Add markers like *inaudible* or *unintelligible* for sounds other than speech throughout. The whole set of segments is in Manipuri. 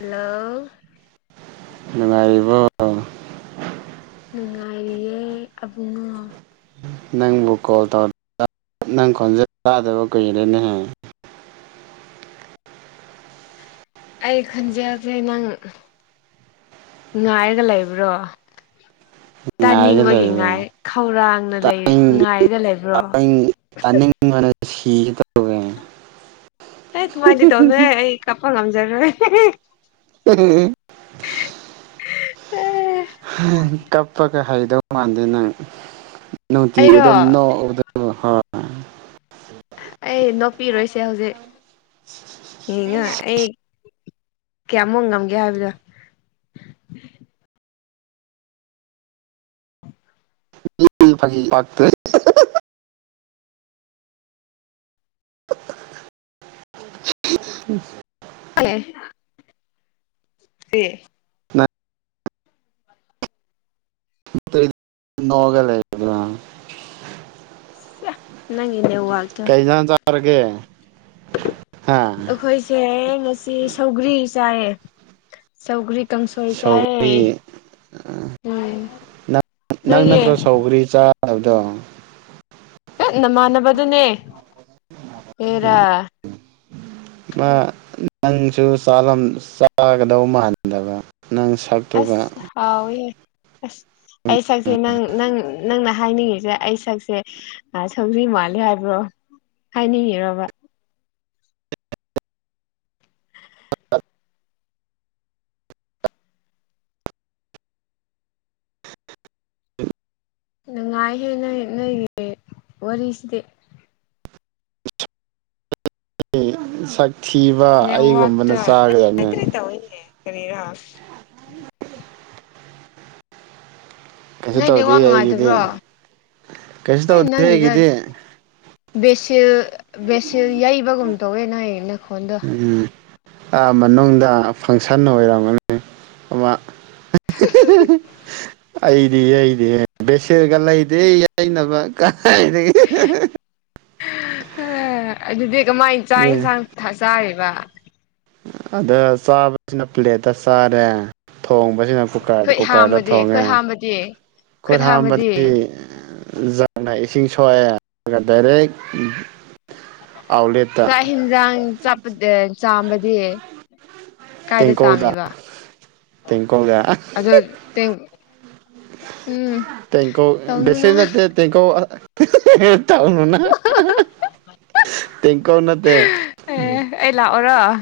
ꯍꯜꯂꯣ ꯅꯨꯡꯉꯥꯏꯔꯤꯕꯣ ꯅꯨꯡꯉꯥꯏꯔꯤꯌꯦ ꯑꯕꯨꯡꯉꯣ ꯅꯪꯕꯨ ꯀꯣꯜ ꯇꯧ ꯅꯪ ꯈꯣꯟꯖꯦꯜ ꯇꯥꯗꯕ ꯀꯨꯏꯔꯦꯅꯦꯍꯦ ꯑꯩ ꯈꯟꯖꯦꯜꯖꯦ ꯅꯪ ꯉꯥꯏꯔꯒ ꯂꯩꯕ꯭ꯔꯣ ꯉꯥꯏꯔꯒ ꯇꯥꯅꯤꯡꯕꯒꯤ ꯂꯩꯔꯦ ꯉꯥꯏ ꯈꯧꯔꯥꯡꯅ ꯂꯩ ꯇꯥꯅꯤꯡ ꯉꯥꯏꯔꯒ ꯂꯩꯕ꯭ꯔꯣ ꯅꯤꯡꯕꯅ ꯁꯤꯒꯦ ꯇꯧꯋꯦ ꯍꯦ ꯗꯨꯃꯥꯏꯗꯤ ꯇꯧꯅꯨꯍꯦ ꯑꯩ ꯀꯥꯞꯄ ꯉꯝꯖꯔꯣꯏ *unintelligible* ꯀꯞꯄꯒ ꯍꯩꯗꯧ ꯃꯥꯟꯗꯦ ꯅꯪ ꯅꯨꯡꯇꯤꯒꯤ ꯑꯩꯔꯣ ꯑꯗꯨꯝ ꯅꯣꯛ ꯑꯕꯗ *unintelligible* ꯑꯩ ꯅꯣꯛꯄꯤꯔꯣꯏꯁꯦ ꯍꯧꯖꯤꯛ ꯌꯦꯡꯉꯣ ꯑꯩ ꯀꯌꯥꯃꯨꯛ ꯉꯝꯒꯦ ꯍꯥꯏꯕꯗꯣ *unintelligible* *inaudible* *inaudible* *unintelligible* ꯀ꯭ꯔꯤ ꯅꯪ *unintelligible* ꯅ‌ꯣꯛꯑꯒ ꯂꯩ ꯗꯅ ꯁꯤꯑꯥ ꯅꯪꯒꯤ ꯅꯦꯋꯥꯛ ꯀꯩ ꯏꯟꯖꯥꯡ ꯆꯥꯔꯒꯦ ꯍꯥ ꯈꯣꯏꯁꯦ ꯉꯁꯤ ꯁꯧꯒ꯭ꯔꯤ ꯆꯥꯏꯌꯦ ꯆꯧꯒ꯭ꯔꯤ ꯀꯪꯁ‌ꯣꯏ ꯆꯥꯌ‌ꯦ ꯎ ꯅꯪ ꯅꯪ ꯅꯣꯏꯒꯤ ꯅꯠꯇ꯭ꯔꯣ ꯁꯧꯒ‌‌꯭ꯔꯤ ꯆꯥꯗꯕꯗꯣ ꯍ‌ꯦꯠ ꯅꯃꯥꯟꯅꯕꯗꯨꯅꯦ ꯍ‌ꯦꯔꯥ ꯃꯥ ꯅꯪꯁꯨ ꯆꯥꯔꯝ ꯆꯥꯒꯗꯧ ꯃꯥꯟꯗꯕ ꯅꯪ ꯁꯛ ꯑꯁ ꯍꯥꯎ ꯋꯤꯍ‌ꯦ ꯑꯁ ꯑꯩ ꯁꯛꯁꯦ ꯅꯪ ꯅꯪ ꯅꯪꯅ ꯍꯥꯏꯅꯤꯡꯉꯤꯁꯦ ꯑꯩ ꯁꯛꯁꯦ ꯑ ꯁꯧꯒ꯭ꯔꯤ ꯃꯥꯜꯂꯦ ꯍꯥꯏꯕ꯭ꯔꯣ ꯍꯥꯏꯅꯤꯡꯉꯤꯔꯕ *inaudible* ꯅꯨꯡꯉꯥꯏꯍꯦ ꯅ‌ꯣꯏ ꯅꯣꯏꯒꯤ ꯋꯥꯔꯤꯁꯤꯗꯤ ꯁꯛ ꯊꯤꯕ ꯑꯩꯒꯨꯝꯕꯅ ꯆꯥꯒꯗꯝꯅ‌ꯦ ꯇꯧꯋꯤꯅ‌ꯦ ꯀꯔꯤꯔꯥ ꯀꯩꯁꯨ ꯅꯣꯏ ꯇꯧꯗꯦ ꯅꯦꯋꯥꯛ ꯑꯩꯒꯤꯗꯤ ꯅꯨꯡꯉꯥꯏꯇꯕ꯭ꯔꯣ ꯀꯩꯁꯨ ꯍ‌ꯦ ꯇꯧꯗꯦ ꯅꯪꯒꯤꯗ ꯑꯩꯒꯤꯗꯤ ꯕꯦꯁꯤꯜ ꯕꯦꯁꯤꯜ ꯌꯩꯕꯒꯨꯝ ꯇꯧꯋꯦ ꯅ‌ꯣꯏ ꯅꯈꯣꯟꯗ‌ꯣ ꯎꯝ ꯑꯥ ꯃꯅꯨꯡꯗ ꯐꯪꯁꯟ ꯑꯣꯏꯔꯝꯒꯅꯤ ꯑꯃ ꯑꯩꯗꯤ ꯑꯩꯗꯤ ꯕꯦꯁꯤꯜꯒ ꯂꯩꯗ‌ꯦ ꯌꯥꯏꯅꯕ ꯀꯥꯏꯗꯩ ꯍ‌ꯦ ꯑꯗꯨꯗꯤ ꯀꯃꯥꯏꯅ ꯆꯥꯛ ꯏꯟꯁꯥꯡ ꯊ ꯆꯥꯔꯤꯕ ꯑꯗ ꯆꯥꯕꯁꯤꯅ ꯄ꯭ꯂꯦꯠꯇ ꯆꯥꯔꯦ ꯊꯣꯡꯕꯁꯤꯅ ꯀꯨꯀ꯭ꯔꯗ ꯀꯨꯀ꯭ꯔꯗ ꯊꯣꯡꯉꯦ ꯇ‌ꯦ ꯈꯨꯠ ꯍꯥꯝꯕꯗꯤ ꯖꯛꯅ ꯏꯁꯤꯡ ꯁꯣꯛꯑꯦ ꯑꯗꯨꯒ ꯗꯥꯏꯔꯦꯛ ꯑꯥꯎꯠꯂꯦꯠꯇ ꯆꯥꯛ ꯍꯤꯟꯖꯥꯡ ꯆꯄ ꯑ ꯆꯥꯝꯕꯗꯤ ꯀꯥꯏꯗ ꯇꯦꯡꯀꯧꯗ ꯆꯥꯝꯃꯤꯕ ꯇꯦꯡꯀꯧꯗ ꯑꯗꯨ ꯇꯦꯡ ꯎꯝ ꯇꯧꯅꯨꯅ ꯇ‌ꯦꯀꯣ ꯇꯧꯅꯨꯅ ꯇ‌ꯦꯡꯀ‍ꯣꯠ ꯅꯠꯇ‌ꯦ ꯑꯦ ꯑꯩ ꯂꯥꯛꯑꯣꯔ‌ꯣ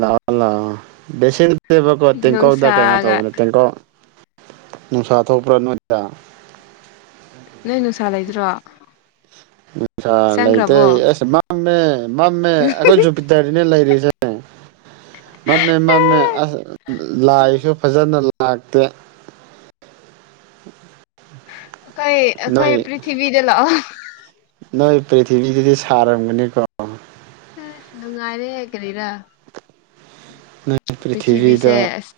ꯂꯥꯛꯑꯣ ꯂꯥꯛꯑꯣ ꯕ‌ꯦꯁꯤꯟ ꯇꯦꯕꯀꯣ ꯇꯦꯡꯀ‍ꯣꯛꯗ ꯀꯩꯅꯣ ꯅꯨꯡꯁꯥꯒ ꯇꯧꯕꯅꯦ ꯇꯦꯡꯀ‌ꯣꯛ ꯅꯨꯡꯁꯥ ꯊꯣꯛꯄ꯭ꯔꯥ ꯅꯣꯏꯗ ꯅꯣꯏ ꯅꯨꯡꯁꯥ ꯂꯩꯗ꯭ꯔꯣ ꯄꯩꯁꯥ ꯂꯩꯇꯦ ꯆꯪꯈ꯭ꯔꯕꯣ ꯑꯦꯁ ꯃꯝꯃꯦ ꯃꯝꯃꯦ ꯑꯩꯈꯣꯏ ꯖꯨꯄꯤꯇꯔꯗꯅꯦ ꯂꯩꯔꯤꯁꯦ ꯃꯝꯃꯦ ꯃꯝꯃꯦ ꯑꯁ ꯂꯥꯏꯁꯨ ꯐꯖꯅ ꯂꯥꯛꯇꯦ ꯑꯩꯈꯣꯏ ꯅꯣꯏ ꯑꯩꯈꯣꯏ ꯄ꯭ꯔꯤꯊꯤꯕꯤꯗ ꯂꯥꯛꯑꯣ ꯅꯣꯏ ꯄ꯭ꯔꯤꯊꯤꯕꯤꯗꯗꯤ ꯁꯥꯔꯝꯒꯅꯤꯀꯣ ꯑꯥꯏ ꯅꯨꯡꯉꯥꯏꯔꯦꯍꯦ ꯀꯔꯤꯔꯥ ꯅꯣꯏ ꯄ꯭ꯔꯤꯊꯤꯕꯤꯁꯦ ꯄ꯭ꯔꯤꯊꯤꯕꯤꯗꯣ ꯑꯁ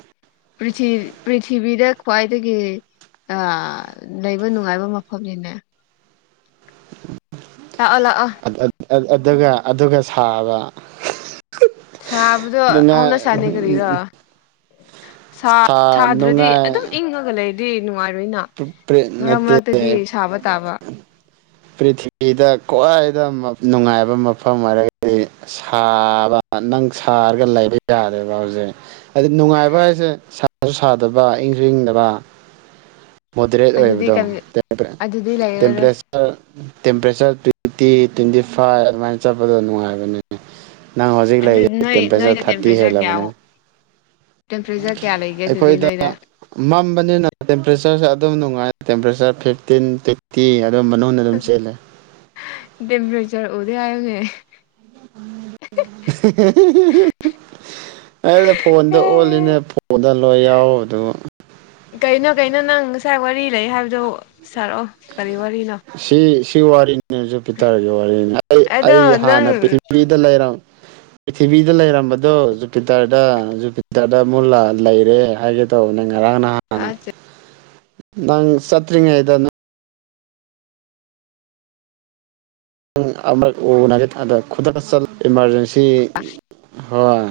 ꯄ꯭ꯔꯤꯊꯤ ꯄ꯭ꯔꯤꯊꯤꯕꯤꯗ ꯈ꯭ꯋꯥꯏꯗꯒꯤ ꯑꯥ ꯂꯩꯕ ꯅꯨꯡꯉꯥꯏꯕ ꯃꯐꯝꯅꯤꯅꯦ ꯂꯥꯛꯑꯣ ꯂꯥꯛꯑꯣ ꯑꯠ ꯑꯠ ꯑꯥꯠ ꯑꯗꯨꯒ ꯑꯗꯨꯒ ꯁꯥꯕ ꯁꯥꯕꯗꯣ ꯅꯨꯡꯉꯥꯏ ꯍꯧꯅ ꯁꯥꯅꯤ ꯀꯔꯤꯔꯣ ꯁꯥ ꯁꯥꯗ꯭ꯔꯥꯗꯤ ꯑꯗꯨꯝ ꯏꯪꯉꯒ ꯂꯩꯔꯗꯤ ꯅꯨꯡꯉꯥꯏꯔꯣꯏꯅ ꯃꯔꯛ ꯅꯠꯇꯦ ꯃꯔꯛꯇꯥꯗꯤ ꯁꯥꯕ ꯇꯥꯕ ꯄ꯭ꯔꯤꯊꯤꯕꯤꯗ ꯈ꯭ꯋꯥꯏꯗ ꯃꯞ ꯅꯨꯡꯉꯥꯏꯕ ꯃꯐꯝ ꯍꯥꯏꯔꯒꯥꯗꯤ ꯁꯥꯕ ꯅꯪ ꯁꯥꯔꯒ ꯂꯩꯕ ꯌꯥꯔꯦꯕ ꯍꯧꯖꯤꯛ ꯑꯗꯨꯝ ꯅꯨꯡꯉꯥꯏꯕ ꯍꯥꯏꯁꯦ ꯁꯥꯁꯨ ꯁꯥꯗꯕ ꯏꯪꯁꯨ ꯏꯪꯗꯕ ꯃꯣꯗꯔꯦꯠ ꯑꯗꯨꯗꯤ ꯑꯣꯏꯕꯗꯣ ꯇꯦꯝꯄꯔꯦ ꯑꯗꯨꯗꯤ ꯇꯦꯝꯄ꯭ꯔꯦ ꯂꯩꯔꯔꯣꯏ *unintelligible* ꯇꯦꯝꯄꯔꯦꯆꯔ ꯇ꯭ꯋꯦꯟꯇꯤ ꯇ꯭ꯋꯦꯟꯇꯤ ꯐꯥꯏꯚ ꯑꯗꯨꯃꯥꯏꯅ ꯆꯠꯄꯗꯣ ꯅꯨꯡꯉꯥꯏꯕꯅꯤ ꯅꯪ ꯍꯧꯖꯤꯛ ꯑꯗꯨ ꯂꯩꯔꯤ ꯅꯣꯏ ꯇꯦꯝꯄ꯭ꯔꯦꯆꯔ ꯅꯣꯏꯗ ꯊꯥꯔꯇꯤ ꯍꯦꯜꯂꯕꯅꯦ ꯇꯦꯝꯄ꯭ꯔꯦꯆꯔ ꯀꯌꯥ ꯂꯩꯒꯦ ꯑꯗꯨꯗꯤ ꯑꯩꯈꯣꯏꯗ ꯅꯣꯏꯗ ꯃꯝꯕꯅꯤꯅ ꯇꯦꯝꯄ꯭ꯔꯦꯆꯔꯁꯦ ꯑꯗꯨꯝ ꯅꯨꯡꯉꯥꯏ ꯇꯦꯝꯄ꯭ꯔꯦꯆꯔ ꯐꯤꯐꯇꯤꯟ ꯇꯤ ꯑꯗꯨꯝ ꯃꯅꯨꯡꯗ ꯑꯗꯨꯝ ꯆꯦꯜꯂꯦ ꯗꯦꯝꯄ꯭ꯔꯦꯆꯔ ꯎꯗꯦ ꯍꯥꯏꯕꯅꯦ *unintelligible* ꯑꯩꯅ ꯐꯣꯟꯗ ꯑꯣꯜꯂꯤꯅꯦ ꯐꯣꯟꯗ ꯂꯣꯏ ꯌꯥꯎ ꯗꯨꯕꯨ ꯀꯩꯅꯣ ꯀꯩꯅꯣ ꯅꯪ ꯉꯁꯥꯏ ꯋꯥꯔꯤ ꯂꯩ ꯍꯥꯏꯕꯗꯣ ꯁꯥꯔꯛꯑꯣ ꯀꯔꯤ ꯋꯥꯔꯤꯅꯣ ꯁꯤ ꯁꯤ ꯋꯥꯔꯤꯅꯤ ꯖꯨꯄꯤꯇꯔꯒꯤ ꯋꯥꯔꯤꯅꯤ ꯑꯩ ꯑꯗꯣ ꯑꯩ ꯅꯪ ꯍꯥꯟꯅ ꯄ꯭ꯔꯤꯊꯤꯕꯤꯗ ꯂꯩꯔꯝ ꯄ꯭ꯔꯤꯊꯤꯕꯤꯗ ꯂꯩꯔꯝꯕꯗꯣ ꯖꯨꯄꯤꯇꯔꯗ ꯖꯨꯄꯤꯇꯔꯗ ꯑꯃꯨꯛ ꯂꯥ ꯂꯩꯔꯦ ꯍꯥꯏꯒꯦ ꯇꯧꯕꯅꯦ ꯉꯔꯥꯡ ꯅꯍꯥꯟꯅ ꯅꯪ ꯆꯠꯇ꯭ꯔꯤꯉꯩꯗ ꯅꯪ ꯑꯃꯔꯛ ꯎꯅꯒꯦ ꯊꯥꯗ ꯈꯨꯗꯛꯇꯥ ꯆꯠꯂ ꯏꯃꯥꯔꯖꯦꯟꯁꯤ ꯑꯁ ꯍꯣꯏ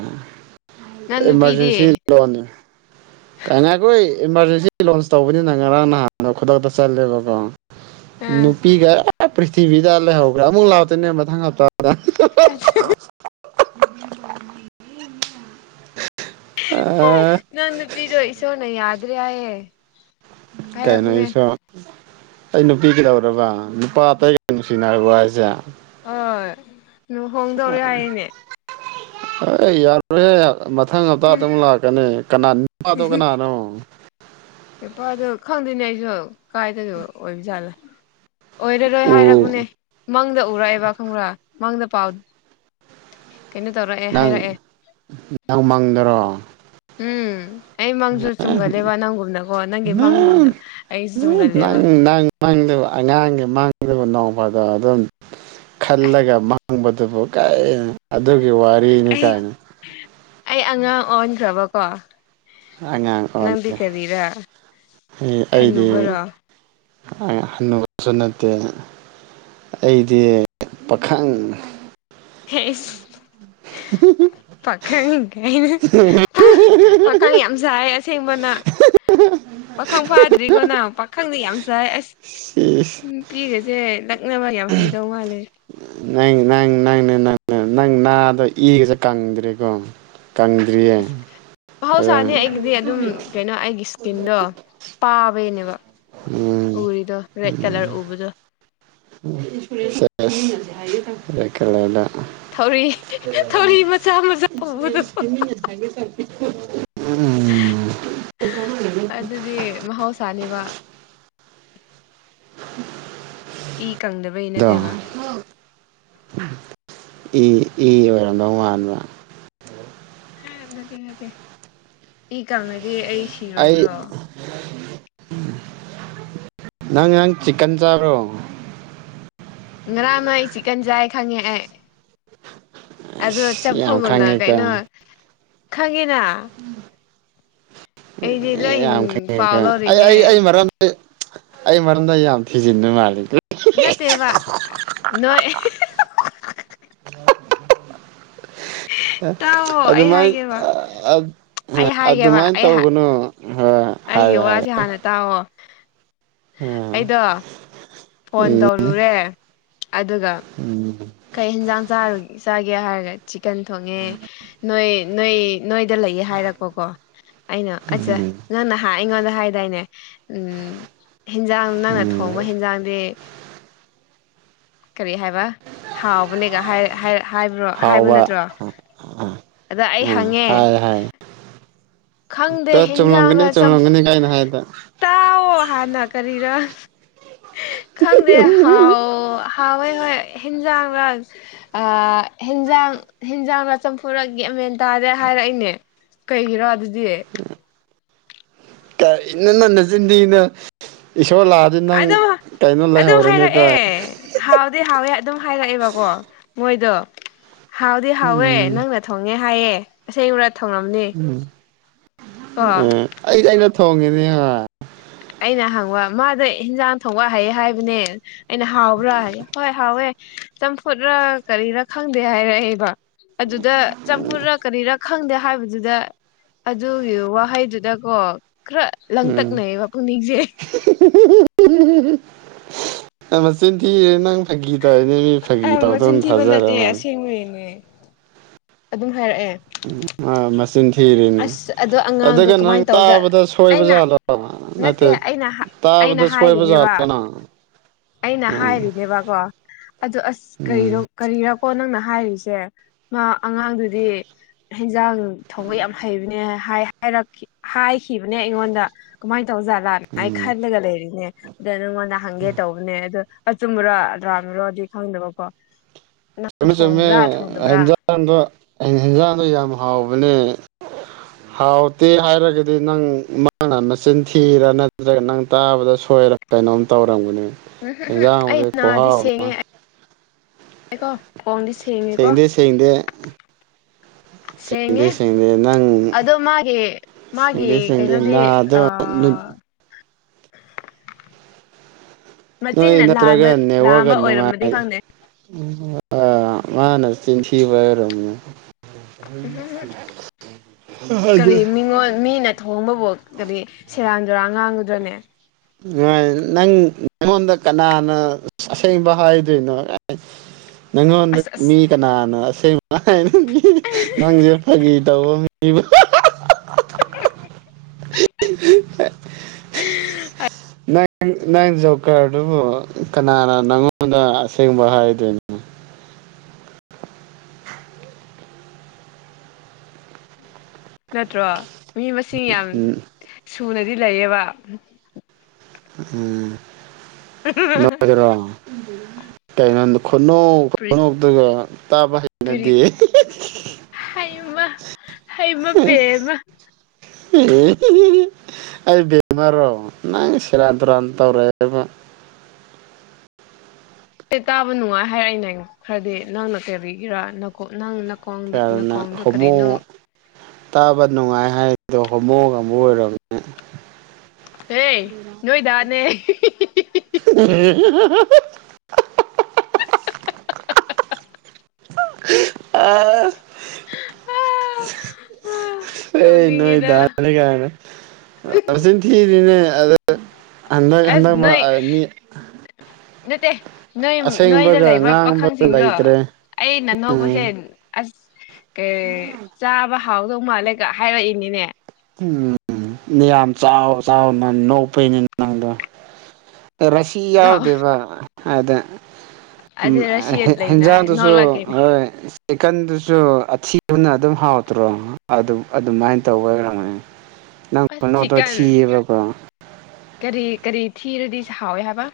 ꯅꯪ ꯅꯨꯄꯤꯗꯤ ꯏꯃꯔꯖꯦꯟꯁꯤ ꯂꯣꯟꯅꯤ *unintelligible* ꯏꯃꯥꯔꯖꯦꯟꯁꯤ ꯂꯣꯟꯁ ꯇꯧꯕꯅꯤꯅ ꯉꯔꯥꯡ ꯅꯍꯥꯟꯗꯣ ꯈꯨꯗꯛꯇꯥ ꯆꯠꯂꯦꯕꯀꯣ ꯑꯥ ꯅꯨꯄꯤꯒꯥ ꯑꯥ ꯄ꯭ꯔꯤꯊꯤꯕꯤꯗ ꯂꯩꯍꯧꯒ꯭ꯔꯦ ꯑꯃꯨꯛ ꯂꯥꯇꯣꯏꯅꯦ ꯃꯊꯪ ꯍꯥꯞꯇꯥꯗ *unintelligible* ꯑ ꯅꯪ ꯅꯨꯄꯤꯗꯣ ꯏꯁꯣꯔꯅ ꯌꯥꯗ꯭ꯔꯦ ꯍꯥꯏꯌꯦ ꯍꯥꯏꯔꯛꯄꯅꯦ ꯀꯩꯅꯣꯏꯁꯨ ꯑꯩ ꯅꯨꯄꯤ ꯀꯩꯗꯧꯔꯕ ꯅꯨꯄꯥ ꯑꯇꯩꯒꯥ ꯅꯨꯡꯁꯤꯅꯔꯕ ꯍꯥꯏꯁꯦ ꯑꯣꯏ ꯅꯨ ꯍꯣꯡꯗꯧꯔꯦ ꯍꯥꯏꯅꯦ *unintelligible* ꯑꯥꯏ ꯌꯥꯔꯣꯍꯦ ꯃꯊꯪ ꯍꯞꯇꯥ ꯑꯃꯨꯛ ꯂꯥꯛꯀꯥꯅꯤ ꯀꯅꯥ ꯅꯨꯄꯥꯗꯣ ꯀꯅꯥꯅꯣ ꯅꯨꯄꯥꯗꯣ ꯈꯪꯗꯦꯅꯦ ꯑꯩꯁꯨ ꯀꯥꯏꯗꯒꯤ ꯑꯣꯏꯕ ꯖꯥꯠꯂꯥ ꯑꯣꯏꯔꯔꯣꯏ ꯎ ꯍꯥꯏꯔꯛꯄꯅꯦ ꯃꯪꯗ ꯎꯔꯛꯑꯦꯕ ꯈꯪꯕ꯭ꯔꯥ ꯃꯪꯗ ꯄꯥꯎ ꯀꯩꯅꯣ ꯇꯧꯔꯥꯑꯦ ꯅꯪ ꯅꯪ ꯃꯪꯗꯥꯔꯣ ꯎꯝ ꯑꯩ ꯃꯪꯁꯨ ꯆꯨꯝꯒꯜꯂꯦꯕ ꯅꯪꯒꯨꯝꯅꯀꯣ ꯅꯪꯒꯤ ꯅꯪ ꯃꯪꯒꯨꯝꯅ ꯑꯩꯁꯨ ꯆꯨꯝꯒꯜꯂꯦꯕ ꯃꯪꯗꯕ ꯑꯉꯥꯡꯒꯤ ꯃꯥꯡꯗꯕ ꯅꯣꯡꯃꯗꯣ ꯑꯗꯨꯝ ꯑꯁ ꯈꯜꯂꯒ ꯃꯪꯕꯗꯨꯕꯨ ꯀꯥꯏ ꯑꯗꯨꯒꯤ ꯋꯥꯔꯤꯅꯤ ꯑꯩ ꯀꯥꯏꯅ ꯑꯩ ꯑꯉꯥꯡ ꯑꯣꯟꯈ꯭ꯔꯕꯀꯣ ꯑꯉꯥꯡ ꯅꯪꯗꯤ ꯑꯣꯂꯦ ꯀꯔꯤꯔꯥ ꯑꯩꯗꯤ ꯍꯟꯅꯨꯕꯔꯣ ꯑꯦ ꯍꯅꯨꯕ ꯆꯠꯅꯗꯦꯍꯦ ꯑꯩꯗꯤ ꯄꯥꯈꯪ ꯍꯦ ꯏꯁ ꯄꯥꯈꯪꯡ ꯀꯥꯏꯅꯦ ꯄꯈꯪ ꯌꯥꯝ ꯁꯥꯏ ꯑꯁꯦꯡꯕꯅ ꯄꯥꯈꯪ ꯐꯥꯗ꯭ꯔꯤꯀꯣ ꯅꯪ ꯄꯥꯈꯪꯗꯤ ꯌꯥꯝ ꯁꯥꯢ ꯑꯁ ꯁꯤ ꯏꯁ ꯅꯨꯄꯤꯒꯁꯦ ꯂꯛꯅꯕ ꯌꯥꯝ ꯍꯥꯏꯗꯧ ꯃꯥꯜꯂꯦ ꯅꯪ ꯅꯪ ꯅꯪꯅꯦ ꯅꯪ ꯅꯪ ꯅꯥꯗꯣ ꯏꯒꯖꯦ ꯀꯪꯗ꯭ꯔꯤꯀꯣ ꯀꯪꯗ꯭ꯔꯤꯌꯦ ꯑꯗ ꯃꯍꯧꯁꯥꯅꯤ ꯑꯩꯒꯤꯗꯤ ꯑꯗꯨꯝ ꯀꯩꯅꯣ ꯑꯩꯒꯤ ꯏꯁꯀꯤꯟꯗꯣ ꯄꯥꯕꯩꯅꯦꯕ ꯎꯝ ꯎꯔꯤꯗꯣ ꯔꯦꯗ ꯀꯂꯔ ꯎꯕꯗꯣ ꯁꯦꯁ ꯌꯥꯢꯀꯂꯗ ꯊꯧꯔꯤ ꯊꯧꯔꯤ ꯃꯆꯥ ꯃꯆꯥ ꯎꯕꯗ ꯃꯤꯅ ꯊꯒꯦ ꯇꯧ ꯑꯗꯨꯗꯤ ꯃꯍꯧꯁꯥꯅꯦꯕ ꯏ ꯀꯪꯗꯕꯩ ꯑꯗꯣ ꯅꯠꯇꯦꯕ ꯏ ꯏ ꯑꯣꯢꯔꯝꯗꯧ ꯃꯥꯟꯕ ꯌꯥꯝ ꯅꯠꯇꯦ ꯅꯠꯇꯦ ꯏ ꯀꯪꯉꯗꯤ ꯑꯩ ꯑꯩ ꯁꯤꯔꯣꯏꯗ꯭ꯔꯣ ꯅꯪ ꯅꯪ ꯆꯤꯛꯀꯟ ꯆꯥꯕ꯭ꯔꯣ ꯉꯔꯥꯡ ꯅꯣꯏ ꯆꯤꯛꯀꯟ ꯆꯥꯏ ꯈꯪꯉꯦ ꯑꯩ ꯑꯗꯣ ꯑꯁ ꯆꯞꯐꯨ ꯌꯥꯝ ꯃꯨꯅ ꯀꯩꯅꯣ ꯈꯪꯉꯦꯀꯣ ꯈꯪꯉꯦꯅꯥ ꯂꯣꯏ ꯌꯥꯝ ꯈꯩ ꯄꯥꯎ ꯑꯩ ꯂꯧꯔꯤꯅꯦ ꯑꯩ ꯑꯩ ꯃꯔꯝ ꯑꯩ ꯑꯩ ꯃꯔꯝꯗ ꯌꯥꯝ ꯊꯤꯖꯤꯟꯕ ꯃꯥꯜꯂꯤ ꯅꯠꯇꯦꯕꯥ ꯅꯣꯏ ꯇꯥꯎꯋꯣ ꯑꯩ ꯑꯗꯨꯃꯥꯢ ꯍꯥꯏꯒꯦꯕ ꯑꯩ ꯍꯥꯏꯒꯦꯕ ꯑꯗꯨꯃꯥꯢꯅ ꯑꯩ ꯇꯧꯒꯅꯣ ꯍꯥ ꯑꯩꯒꯤ ꯋꯥꯖꯦ ꯍꯥꯟꯅ ꯇꯥꯎꯑꯣ ꯎꯝ ꯑꯩꯗꯣ ꯐꯣꯟ ꯇꯧꯔꯨꯔꯦ ꯑꯗꯨꯒ ꯎꯝ ꯀꯩ ꯍꯦꯟꯖꯥꯡ ꯆꯥꯔ ꯆꯥꯒꯦ ꯍꯥꯏꯔꯒ ꯆꯤꯛꯀꯟ ꯊꯣꯡꯉꯦ ꯅꯣꯏ ꯅꯣꯏ ꯅꯣꯏꯗ ꯂꯩꯌꯦ ꯍꯥꯏꯔꯛꯄꯀꯣ ꯑꯩꯅ ꯑꯁꯆꯥ ꯅꯪ ꯅꯍꯥꯟ ꯑꯩꯉꯣꯟꯗ ꯍꯥꯏꯗꯥꯏꯅꯦ ꯎꯝ ꯍꯤꯟꯖꯥꯡ ꯅꯪꯅ ꯎꯝ ꯊꯣꯡꯕ ꯍꯦꯟꯖꯥꯡꯗꯤ ꯀꯔꯤ ꯍꯥꯢꯕ ꯍꯥꯎꯕꯅꯦꯒ ꯍꯥꯢꯔ ꯍꯥꯢ ꯍꯥꯢꯕ꯭ꯔꯣ ꯍꯥꯢꯕ ꯍꯥꯎꯕ ꯅꯠꯇ꯭ꯔꯣ ꯑꯗ ꯑꯩ ꯎꯝ ꯍꯪꯉꯦ ꯍꯥꯏ ꯍꯥꯏ ꯈꯪꯗꯦ ꯇ ꯍꯦꯟꯖꯥꯡꯂ ꯆꯨꯝꯂꯝꯒꯅꯤ ꯆꯝ ꯆꯨꯝꯂꯝꯒꯅꯤ ꯀꯥꯏꯅ ꯍꯥꯏꯗ ꯇꯥꯎꯑꯣ ꯍꯥꯟꯅ ꯀꯔꯤꯔ ꯈꯪꯗꯦ ꯍꯥꯎꯑꯣ ꯍꯥꯎꯋꯦ ꯍꯣꯢ ꯍꯦꯟꯖꯥꯡꯂ ꯑ ꯍꯦꯟꯖꯥꯡ ꯍꯦꯟꯖꯥꯡꯂ ꯆꯝꯐꯨꯔ ꯒ꯭ꯌꯥꯟ ꯃꯦꯟ ꯇꯥꯗꯦ ꯍꯥꯢꯔꯛꯏꯅꯦ ꯀꯩꯒꯤꯔꯥ ꯑꯗꯨꯗꯤ ꯀꯔꯤ ꯅ ꯅꯣꯢ ꯅꯆꯤꯟꯊꯤꯒꯅꯨ ꯏꯁꯣꯔ ꯂꯥꯛ ꯑꯗꯨ ꯅꯪ ꯑꯗꯨꯝ ꯀꯩꯅꯣ ꯑꯗꯨꯝ ꯂꯩꯍꯧꯔꯅꯦꯀꯣ ꯍꯥꯏꯔꯛꯑꯦ ꯍꯥꯎꯗꯤ ꯍꯥꯎꯋꯦ ꯑꯗꯨꯝ ꯍꯥꯏꯔꯛꯑꯦꯕꯀꯣ ꯃꯣꯏꯗꯣ ꯍꯥꯎꯗꯤ ꯍꯥꯎꯋꯦ ꯎꯝ ꯅꯪꯅ ꯊꯣꯡꯉꯦ ꯍꯥꯏꯌꯦ ꯑꯁꯦꯡꯉꯨꯔ ꯊꯣꯡꯉꯝꯅꯦ ꯀꯣ ꯎꯝ ꯑꯩ ꯑꯩꯅ ꯊꯣꯡꯉꯤꯅꯦ *unintelligible* ꯑꯩꯅ ꯍꯪꯕ ꯃꯥꯗ ꯏꯟꯖꯥꯡ ꯊꯣꯡꯕ ꯍꯩ ꯍꯥꯏꯕꯅꯦ ꯑꯩꯅ ꯍꯥꯎꯕ꯭ꯔꯥ ꯍꯣꯏ ꯍꯥꯎꯋꯦ ꯆꯝꯐꯨꯠꯔ ꯀꯔꯤꯔꯥ ꯈꯪꯗꯦ ꯍꯥꯏꯔꯛꯑꯦꯕ ꯑꯗꯨꯗ ꯆꯝꯐꯨꯠꯔ ꯀꯔꯤꯔꯥ ꯈꯪꯗꯦ ꯍꯥꯏꯕꯗꯨꯗ ꯑꯗꯨꯒꯤ ꯋꯥꯍꯩꯗꯨꯗꯀꯣ ꯈꯔ ꯂꯪꯇꯛꯅꯌꯦꯕ ꯄꯨꯛꯅꯤꯡꯖꯦ *unintelligible* ꯃꯆꯤꯟꯊꯤꯔꯦ ꯅꯪ ꯐꯥꯒꯤ ꯇꯧ *unintelligible* ꯐꯥꯒꯤ ꯑꯦ ꯇꯧꯗꯧ ꯃꯆꯤꯟ ꯊꯤꯕ ꯊꯥꯖꯔ ꯃꯥꯅꯤ *unintelligible* ꯑꯗꯨꯝ ꯍꯥꯏꯔꯛꯑꯦ ꯃꯆꯤꯟ ꯊꯤꯔꯤꯅꯦ ꯑꯁ ꯑꯗꯣ ꯑꯉꯥꯡꯗꯣ ꯑꯗꯨꯒ ꯅꯪ ꯀꯃꯥꯏꯅ ꯇꯧꯖ ꯇꯥꯕꯗ ꯑꯩꯅ ꯁꯣꯏꯕꯖꯥꯠꯂꯣ ꯅꯠꯇꯦ ꯑꯩꯅ ꯑꯩꯅ ꯇꯕꯗ ꯍꯥꯏꯔꯤꯅꯦꯕ ꯁꯣꯏꯕꯖꯥꯂꯅ ꯑꯩꯅ ꯍꯥꯏꯔꯤꯅꯦꯕꯀꯣ ꯑꯗꯨ ꯑꯁ ꯎꯝ ꯀꯔꯤꯔꯣ ꯀꯔꯤꯔ ꯀꯣ ꯅꯪꯅ ꯍꯥꯏꯔꯤꯁꯦ ꯃꯥ ꯑꯉꯥꯡꯗꯨꯗꯤ ꯍꯤꯟꯖꯥꯡ ꯊꯣꯡꯕ ꯌꯥꯝ ꯍꯩꯕꯅꯦ ꯍꯥꯏ ꯍꯥꯏꯔꯛ ꯍꯥꯏꯈꯤꯕꯅꯦ ꯑꯩꯉꯣꯟꯗ ꯀꯃꯥꯏꯅ ꯇꯧꯖꯥꯂ ꯑꯩ ꯎꯝ ꯈꯜꯂꯒ ꯂꯩꯔꯤꯅꯦ ꯑꯗ ꯅꯪꯉꯣꯟꯗ ꯍꯪꯒꯦ ꯇꯧꯕꯅꯦ ꯑꯗ ꯑꯆꯨꯝꯕꯔ ꯑꯔꯟꯕꯔꯣꯗꯤ ꯈꯪꯗꯕꯀꯣ ꯆꯨꯃꯦ ꯆꯨꯝꯃꯦ ꯊꯣꯡꯕ꯭ꯔꯥ ꯊꯣꯡꯗꯕ꯭ꯔꯥ ꯍꯦꯟꯖꯥꯡꯗꯣ ꯍꯦꯟꯖꯥꯡꯗꯣ ꯌꯥꯝ ꯍꯥꯎꯕꯅꯦ *inaudible* ꯍꯥꯎꯇꯦ ꯍꯥꯏꯔꯒꯗꯤ ꯅꯪ ꯃꯥꯅ ꯃꯆꯤꯟꯊꯤꯔ ꯅꯠꯇ꯭ꯔꯒ ꯅꯪ ꯇꯥꯕꯗ ꯁꯣꯏꯔ ꯀꯩꯅꯣꯝ ꯇꯧꯔꯝꯒꯅꯤ ꯎꯝ ꯎꯝ ꯎꯝ ꯑꯩ ꯑꯦꯟꯖꯥꯡꯕꯨꯗꯤ ꯈꯨꯍꯥꯎ ꯑꯃ *unintelligible* ꯀꯣ ꯐꯣꯟꯗꯤ ꯁꯦꯡꯉꯦꯀꯣ ꯊꯦꯡꯗꯦ *inaudible* ꯁꯦꯡꯉꯦ ꯅꯪ ꯑꯗꯣ ꯃꯥꯒꯤ ꯃꯥꯒꯤ ꯁꯦꯡꯗꯦ ꯁꯦꯡꯗꯦ ꯀꯩꯅꯣꯗꯤ ꯑ ꯅꯥꯗꯣ ꯅꯣꯏ ꯃꯆꯤꯟꯅ ꯂꯥꯟꯕ ꯅꯠꯇ꯭ꯔꯒ ꯅꯦꯛꯋꯒ ꯂꯥꯟꯕ ꯑꯣꯏꯔꯝꯃꯗꯤ ꯅꯨꯡꯉꯥꯏ ꯈꯪꯗꯦ ꯎꯝ ꯑ ꯃꯥꯅ ꯆꯤꯟꯊꯤꯕ ꯎꯝ *unintelligible* *inaudible* *unintelligible* ꯃꯤꯅ *unintelligible* ꯊꯣꯡꯕꯕꯨ ꯀꯔꯤ ꯁꯦꯔꯥꯟ ꯇꯨꯔꯥꯡ ꯉꯥꯡꯒꯗ꯭ꯔꯅꯦ *unintelligible* ꯅꯪ ꯉꯣꯟꯗ ꯀꯅꯥꯅ ꯑꯁꯦꯡꯕ ꯍꯥꯏꯗꯣꯏꯅꯣ *unintelligible* *inaudible* ꯅꯉꯣꯟꯗ ꯑꯁ ꯑꯁ ꯃꯤ ꯀꯅꯥꯅꯣ ꯑꯁꯦꯡꯕ *unintelligible* ꯅꯪꯁꯨ ꯐꯒꯤ ꯇꯧꯕ *unintelligible* *inaudible* ꯅꯪ ꯅꯪ ꯖꯣꯀꯔꯗꯨꯕꯨ ꯀꯅꯥꯅ ꯅꯪꯉꯣꯟꯗ ꯑꯁꯦꯡꯕ ꯍꯥꯏꯗꯣꯏꯅꯣ ꯅꯠꯇ꯭ꯔꯣ ꯃꯤ ꯃꯁꯤꯡ ꯌꯥꯝ ꯎꯝ ꯁꯨꯅꯗꯤ ꯂꯩꯌꯦꯕ ꯎꯝ *unintelligible* ꯈꯨꯅꯣꯛ ꯈꯨꯅꯣꯛꯇꯨꯒ ꯇꯥꯕ ꯍꯩ ꯀꯔꯤ ꯍꯩꯃ ꯍꯩꯃ ꯕꯦꯝꯃ ꯑꯩ ꯕꯦꯝꯃꯔꯣ ꯅꯪ ꯁꯦꯔꯥꯟ ꯇꯨꯔꯥꯟ ꯇꯧꯔꯦꯕ ꯑꯦ ꯇꯥꯕ ꯅꯨꯡꯉꯥꯏ ꯍꯥꯏꯔꯛꯏꯅꯦ ꯈꯔꯗꯤ ꯅꯪꯅ ꯀꯔꯤꯒꯤꯔꯥ ꯅꯀꯣꯛ ꯅꯪ ꯅ *unintelligible* ꯍꯣꯃꯣ ꯇꯥꯕ ꯅꯨꯡꯉꯥꯏ ꯍꯥꯏꯗꯣ ꯍꯣꯃꯣꯒ ꯑꯃꯛ ꯑꯣꯏꯔꯝꯅꯦ ꯍꯦ ꯅꯣꯏꯗꯥꯅꯦ *unintelligible* *unintelligible* ꯑꯥ ꯑꯦ ꯇꯧꯅꯤꯡꯉꯤꯗ ꯅꯣꯏꯗ ꯅꯤ ꯀꯥꯏ ꯅꯥ ꯃꯆꯤꯟ ꯊꯤꯔꯤꯅꯦ ꯑꯗ ꯍꯟꯗꯛ ꯍꯟꯗꯛ ꯃꯔ ꯑꯥ ꯃꯤ ꯅꯥꯠꯇꯦ ꯅꯣꯏ ꯅꯣꯏꯗ ꯑꯁꯦꯡꯕꯒ ꯂꯩꯕ ꯉꯥꯡꯕꯒ ꯄꯥꯈꯪꯁꯤꯡꯗꯣ ꯂꯩꯇ꯭ꯔꯦ ꯑꯩ ꯅ ꯎꯝ ꯅꯣꯛꯄꯁꯦ ꯑꯁ ꯀꯩ ꯆꯥꯕ ꯍꯥꯎꯗꯧ ꯃꯥꯜꯂꯦꯒ ꯍꯥꯏꯔꯛꯏꯅꯤꯅꯦ ꯎꯝ ꯌꯥꯝ ꯆꯥꯎ ꯆꯥꯎ ꯅ ꯅꯣꯛꯄꯩꯅꯤ ꯅꯪꯗꯣ ꯑꯔꯁꯤ ꯆꯥꯎ ꯌꯥꯎꯗꯦꯕ ꯑꯗ ꯎꯝ ꯑꯗꯨ ꯍ ꯍꯦ ꯔꯁꯤꯠ ꯂꯩꯅ ꯍꯦꯟꯖꯥꯡꯗꯨꯁꯨ ꯅꯣꯛꯂꯛꯀꯦꯅꯦ ꯍꯣꯏ ꯆꯤꯀꯟꯗꯨꯁꯨ ꯑꯊꯤꯕꯅ ꯑꯗꯨꯝ ꯍꯥꯎꯇ꯭ꯔꯣ ꯑꯗꯨ ꯑꯗꯨꯃꯥꯏꯅ ꯇꯧꯕꯩ ꯑꯣꯏꯔꯝꯒꯅꯤ *inaudible* ꯅꯪ ꯈꯨꯅꯣꯛꯇꯣ ꯆꯤꯛꯀꯟ ꯊꯤꯌꯦꯕꯀꯣ ꯀꯔꯤ ꯀꯔꯤ ꯊꯤꯔꯗꯤ ꯁꯍꯥꯎꯋꯦ ꯍꯥꯏꯕ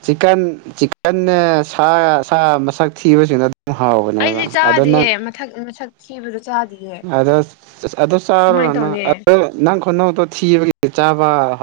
ꯆꯤꯀꯟ ꯆꯤꯀꯟꯅ ꯁꯥ ꯁꯥ ꯃꯁꯛ ꯊꯤꯕꯁꯤꯡꯗ ꯃꯨ ꯑꯩꯗꯤ ꯍꯥꯎꯕꯅꯦꯕ ꯑꯗꯨ ꯅꯪ ꯆꯥꯗꯤꯌꯦ ꯃꯊꯛ ꯃꯁꯛ ꯊꯤꯕꯗꯣ ꯆꯥꯗꯤꯌꯦ ꯑꯗꯣ ꯑꯗꯨ ꯀꯃꯥꯏꯅ ꯆꯥꯔꯨꯔꯅꯣ ꯇꯧꯅꯤ ꯑꯗꯨ ꯅꯪ ꯈꯨꯅꯧꯗꯣ ꯊꯤꯕꯒꯤ ꯆꯥꯕ